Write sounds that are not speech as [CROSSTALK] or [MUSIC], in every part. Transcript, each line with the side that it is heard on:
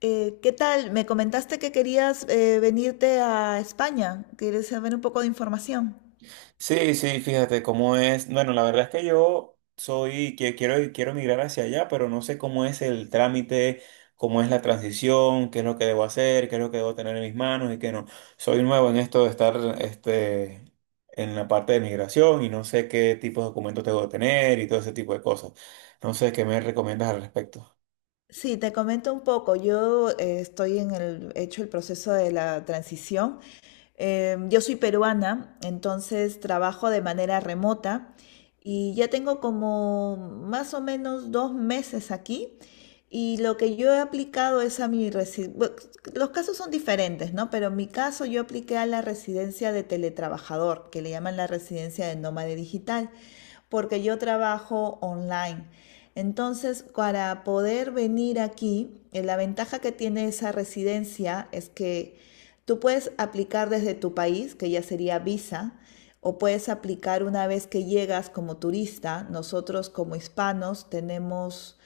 left: ¿Qué tal? Me comentaste que querías venirte a España. ¿Quieres saber un poco de información?
right: Sí, sí, fíjate cómo es. Bueno, la verdad es que quiero migrar hacia allá, pero no sé cómo es el trámite, cómo es la transición, qué es lo que debo hacer, qué es lo que debo tener en mis manos y qué no. Soy nuevo en esto de estar, este, en la parte de migración y no sé qué tipo de documentos tengo que tener y todo ese tipo de cosas. No sé qué me recomiendas al respecto.
left: Sí, te comento un poco. Yo he hecho el proceso de la transición. Yo soy peruana, entonces trabajo de manera remota y ya tengo como más o menos 2 meses aquí. Y lo que yo he aplicado es a mi residencia. Los casos son diferentes, ¿no? Pero en mi caso yo apliqué a la residencia de teletrabajador, que le llaman la residencia de nómade digital, porque yo trabajo online. Entonces, para poder venir aquí, la ventaja que tiene esa residencia es que tú puedes aplicar desde tu país, que ya sería visa, o puedes aplicar una vez que llegas como turista. Nosotros como hispanos tenemos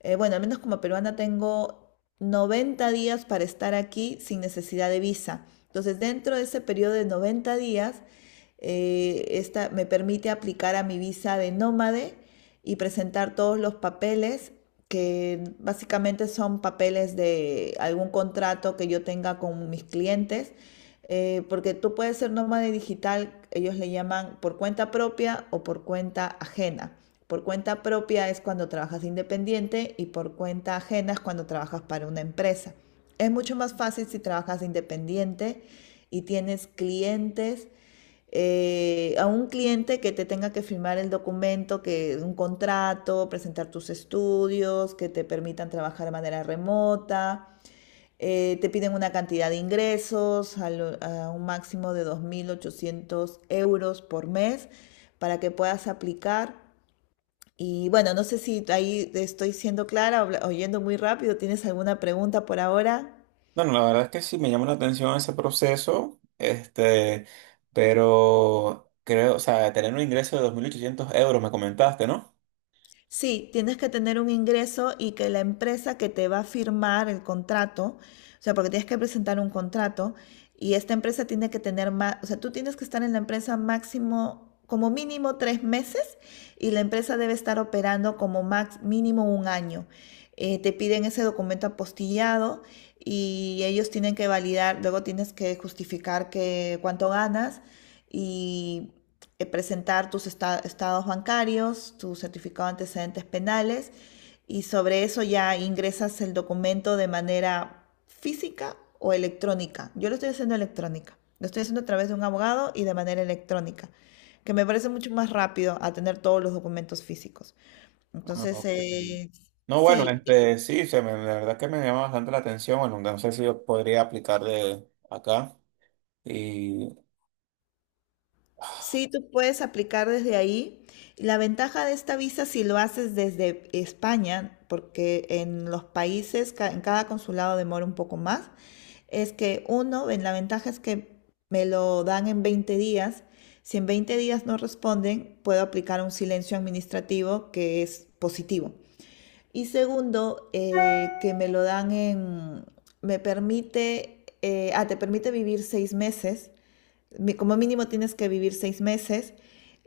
left: bueno, al menos como peruana tengo 90 días para estar aquí sin necesidad de visa. Entonces, dentro de ese periodo de 90 días, esta me permite aplicar a mi visa de nómade y presentar todos los papeles que básicamente son papeles de algún contrato que yo tenga con mis clientes porque tú puedes ser nómada digital, ellos le llaman por cuenta propia o por cuenta ajena. Por cuenta propia es cuando trabajas independiente y por cuenta ajena es cuando trabajas para una empresa. Es mucho más fácil si trabajas independiente y tienes clientes, a un cliente que te tenga que firmar el documento, que un contrato, presentar tus estudios, que te permitan trabajar de manera remota te piden una cantidad de ingresos a un máximo de 2.800 euros por mes para que puedas aplicar. Y bueno, no sé si ahí estoy siendo clara, oyendo muy rápido. ¿Tienes alguna pregunta por ahora?
right: Bueno, la verdad es que sí me llama la atención ese proceso, pero creo, o sea, tener un ingreso de 2.800 euros, me comentaste, ¿no?
left: Sí, tienes que tener un ingreso y que la empresa que te va a firmar el contrato, o sea, porque tienes que presentar un contrato y esta empresa tiene que tener más, o sea, tú tienes que estar en la empresa máximo, como mínimo 3 meses y la empresa debe estar operando como mínimo un año. Te piden ese documento apostillado y ellos tienen que validar, luego tienes que justificar que cuánto ganas y presentar tus estados bancarios, tu certificado de antecedentes penales y sobre eso ya ingresas el documento de manera física o electrónica. Yo lo estoy haciendo electrónica, lo estoy haciendo a través de un abogado y de manera electrónica, que me parece mucho más rápido a tener todos los documentos físicos.
right: Ah,
left: Entonces,
right: ok.
left: eh,
right: No, bueno,
left: sí,
right: sí, la verdad que me llama bastante la atención. Bueno, no sé si yo podría aplicar de acá y,
left: Sí, tú puedes aplicar desde ahí. La ventaja de esta visa si lo haces desde España, porque en los países, en cada consulado demora un poco más, es que la ventaja es que me lo dan en 20 días. Si en 20 días no responden, puedo aplicar un silencio administrativo que es positivo. Y segundo, que me lo dan en, me permite, ah, te permite vivir 6 meses, como mínimo tienes que vivir 6 meses.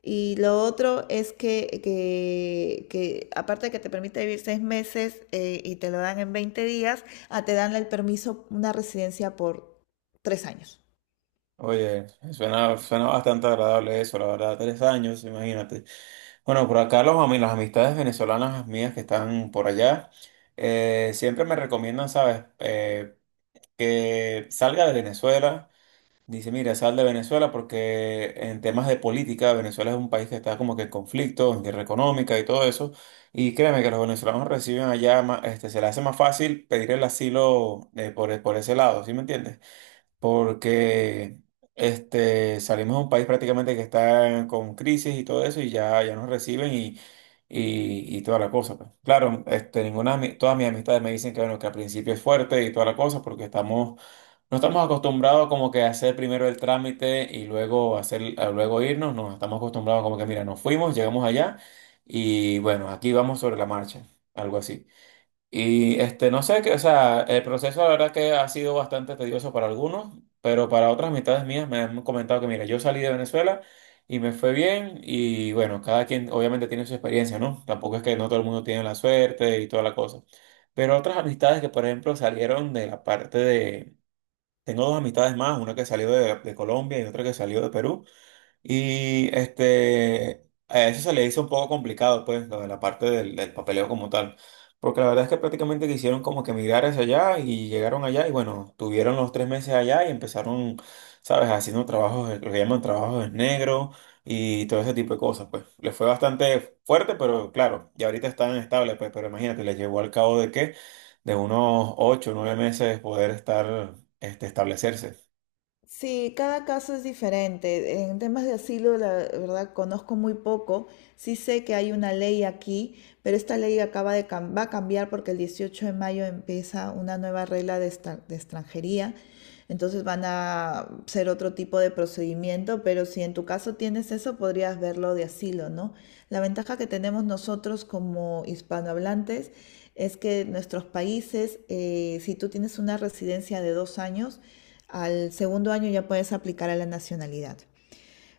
left: Y lo otro es que aparte de que te permite vivir seis meses y te lo dan en 20 días, te dan el permiso, una residencia por 3 años.
right: oye, suena bastante agradable eso, la verdad, 3 años, imagínate. Bueno, por acá las amistades venezolanas mías que están por allá, siempre me recomiendan, ¿sabes? Que salga de Venezuela. Dice, mira, sal de Venezuela porque en temas de política, Venezuela es un país que está como que en conflicto, en guerra económica y todo eso, y créeme que los venezolanos reciben allá, se les hace más fácil pedir el asilo por ese lado, ¿sí me entiendes? Porque salimos de un país prácticamente que está con crisis y todo eso, y ya, ya nos reciben y... Y toda la cosa, pues. Claro, de todas mis amistades me dicen que, bueno, que al principio es fuerte y toda la cosa, porque estamos no estamos acostumbrados como que a hacer primero el trámite y luego hacer, a luego irnos. No, estamos acostumbrados como que, mira, nos fuimos, llegamos allá y bueno, aquí vamos sobre la marcha, algo así. Y no sé, que, o sea, el proceso la verdad que ha sido bastante tedioso para algunos, pero para otras mitades mías me han comentado que, mira, yo salí de Venezuela y me fue bien y bueno, cada quien obviamente tiene su experiencia, ¿no? Tampoco es que no todo el mundo tiene la suerte y toda la cosa. Pero otras amistades que, por ejemplo, salieron de la parte de tengo dos amistades más, una que salió de Colombia y otra que salió de Perú. Y a eso se le hizo un poco complicado, pues, lo de la parte del papeleo como tal. Porque la verdad es que prácticamente quisieron como que migrar hacia allá y llegaron allá y bueno, tuvieron los 3 meses allá y empezaron, ¿sabes? Haciendo trabajos, lo que llaman trabajos en negro y todo ese tipo de cosas, pues. Les fue bastante fuerte, pero claro, y ahorita están estables, pues, pero imagínate, les llevó al cabo de qué, de unos 8, o 9 meses poder estar, establecerse.
left: Sí, cada caso es diferente. En temas de asilo, la verdad, conozco muy poco. Sí sé que hay una ley aquí, pero esta ley acaba de va a cambiar porque el 18 de mayo empieza una nueva regla de extranjería. Entonces van a ser otro tipo de procedimiento, pero si en tu caso tienes eso, podrías verlo de asilo, ¿no? La ventaja que tenemos nosotros como hispanohablantes es que nuestros países, si tú tienes una residencia de 2 años, al segundo año ya puedes aplicar a la nacionalidad.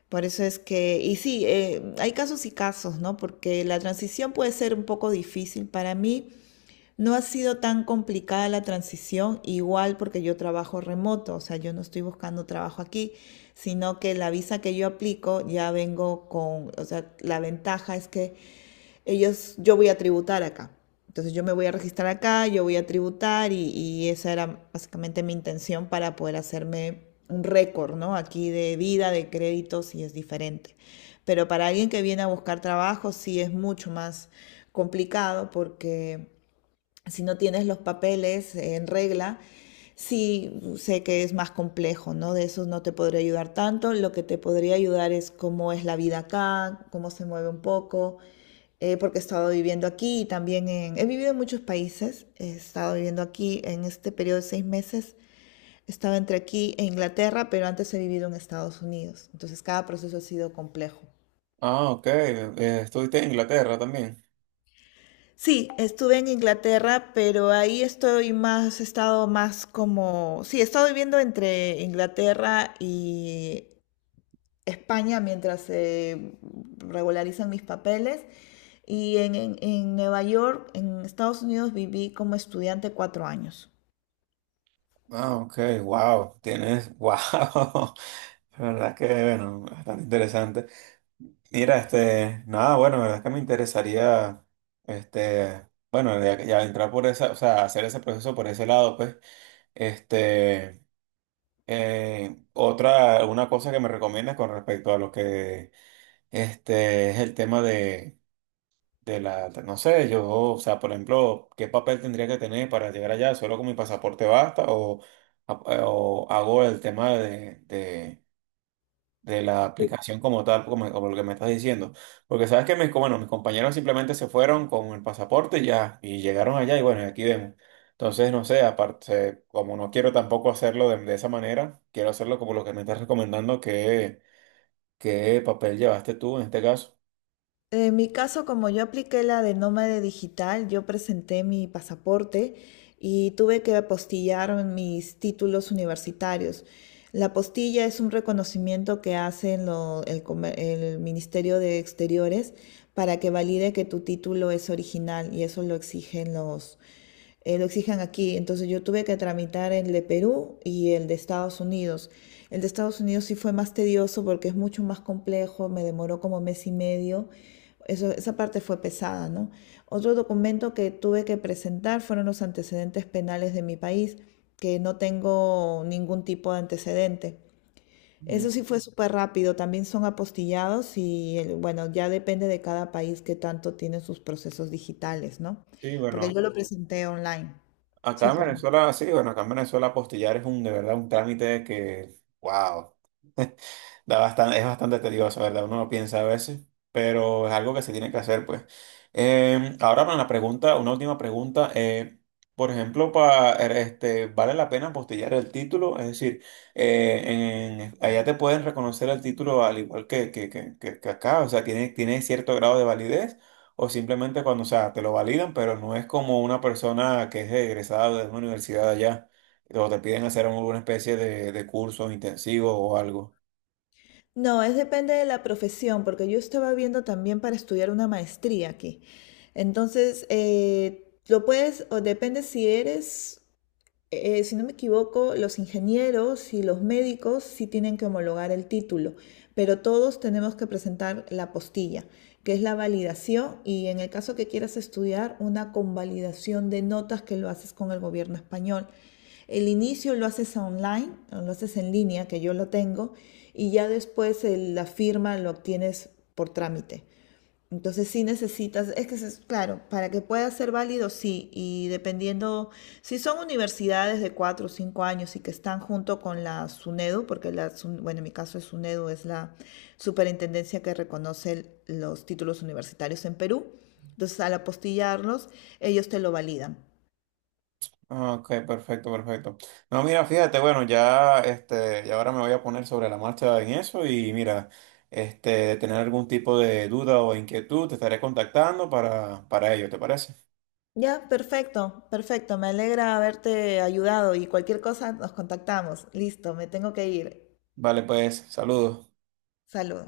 left: Por eso es que, y sí, hay casos y casos, ¿no? Porque la transición puede ser un poco difícil. Para mí, no ha sido tan complicada la transición, igual porque yo trabajo remoto, o sea, yo no estoy buscando trabajo aquí, sino que la visa que yo aplico ya vengo con, o sea, la ventaja es que ellos, yo voy a tributar acá. Entonces yo me voy a registrar acá, yo voy a tributar y esa era básicamente mi intención para poder hacerme un récord, ¿no? Aquí de vida, de créditos y es diferente. Pero para alguien que viene a buscar trabajo sí es mucho más complicado porque si no tienes los papeles en regla, sí sé que es más complejo, ¿no? De eso no te podría ayudar tanto. Lo que te podría ayudar es cómo es la vida acá, cómo se mueve un poco, porque he estado viviendo aquí y también. He vivido en muchos países, he estado viviendo aquí en este periodo de 6 meses. Estaba entre aquí e Inglaterra, pero antes he vivido en Estados Unidos. Entonces cada proceso ha sido complejo.
right: Ah, ok, estuviste en Inglaterra también.
left: Sí, estuve en Inglaterra, pero ahí estoy más, he estado más como, sí, he estado viviendo entre Inglaterra y España mientras se regularizan mis papeles. Y en Nueva York, en Estados Unidos, viví como estudiante 4 años.
right: Ah, ok, wow, tienes, wow, [LAUGHS] la verdad que, bueno, bastante interesante. Mira, nada, bueno, la verdad es que me interesaría, este, bueno, ya, ya entrar por esa, o sea, hacer ese proceso por ese lado, pues, este, una cosa que me recomiendas con respecto a lo que, es el tema de la, no sé, yo, o sea, por ejemplo, ¿qué papel tendría que tener para llegar allá? ¿Solo con mi pasaporte basta? ¿O hago el tema de la aplicación como tal, como lo que me estás diciendo? Porque sabes que mis, bueno, mis compañeros simplemente se fueron con el pasaporte y ya, y llegaron allá y bueno, y aquí vemos. Entonces, no sé, aparte, como no quiero tampoco hacerlo de esa manera, quiero hacerlo como lo que me estás recomendando. ¿Qué papel llevaste tú en este caso?
left: En mi caso, como yo apliqué la de nómade digital, yo presenté mi pasaporte y tuve que apostillar mis títulos universitarios. La apostilla es un reconocimiento que hace el Ministerio de Exteriores para que valide que tu título es original y eso lo exigen lo exigen aquí. Entonces yo tuve que tramitar el de Perú y el de Estados Unidos. El de Estados Unidos sí fue más tedioso porque es mucho más complejo, me demoró como mes y medio. Eso, esa parte fue pesada, ¿no? Otro documento que tuve que presentar fueron los antecedentes penales de mi país, que no tengo ningún tipo de antecedente.
right: Mm.
left: Eso sí fue súper rápido, también son apostillados y bueno, ya depende de cada país que tanto tiene sus procesos digitales, ¿no?
right: Sí,
left: Porque
right: bueno.
left: yo lo Ujú. Presenté online.
right: Acá
left: Sí,
right: en
left: perdón.
right: Venezuela, sí, bueno, acá en Venezuela apostillar es un, de verdad, un trámite que, wow, es bastante tedioso, ¿verdad? Uno lo piensa a veces, pero es algo que se tiene que hacer, pues. Ahora para la pregunta, una última pregunta. Por ejemplo, ¿vale la pena apostillar el título? Es decir, eh, allá te pueden reconocer el título al igual que acá, o sea, tiene cierto grado de validez. O simplemente cuando, o sea, te lo validan, pero no es como una persona que es egresada de una universidad allá, o te piden hacer alguna especie de curso intensivo o algo.
left: No, es depende de la profesión, porque yo estaba viendo también para estudiar una maestría aquí. Entonces, lo puedes, o depende si eres si no me equivoco, los ingenieros y los médicos sí tienen que homologar el título, pero todos tenemos que presentar la postilla, que es la validación y en el caso que quieras estudiar, una convalidación de notas que lo haces con el gobierno español. El inicio lo haces online, lo haces en línea, que yo lo tengo, y ya después la firma lo obtienes por trámite. Entonces sí necesitas, es que es claro, para que pueda ser válido, sí, y dependiendo, si son universidades de 4 o 5 años y que están junto con la SUNEDU, porque la, SUN bueno, en mi caso es SUNEDU, es la superintendencia que reconoce los títulos universitarios en Perú, entonces al apostillarlos, ellos te lo validan.
right: Ah, ok, perfecto, perfecto. No, mira, fíjate, bueno, ya, ya ahora me voy a poner sobre la marcha en eso y mira, de tener algún tipo de duda o inquietud, te estaré contactando para ello, ¿te parece?
left: Ya, perfecto, perfecto, me alegra haberte ayudado y cualquier cosa nos contactamos. Listo, me tengo que ir.
right: Vale, pues, saludos.
left: Saludo.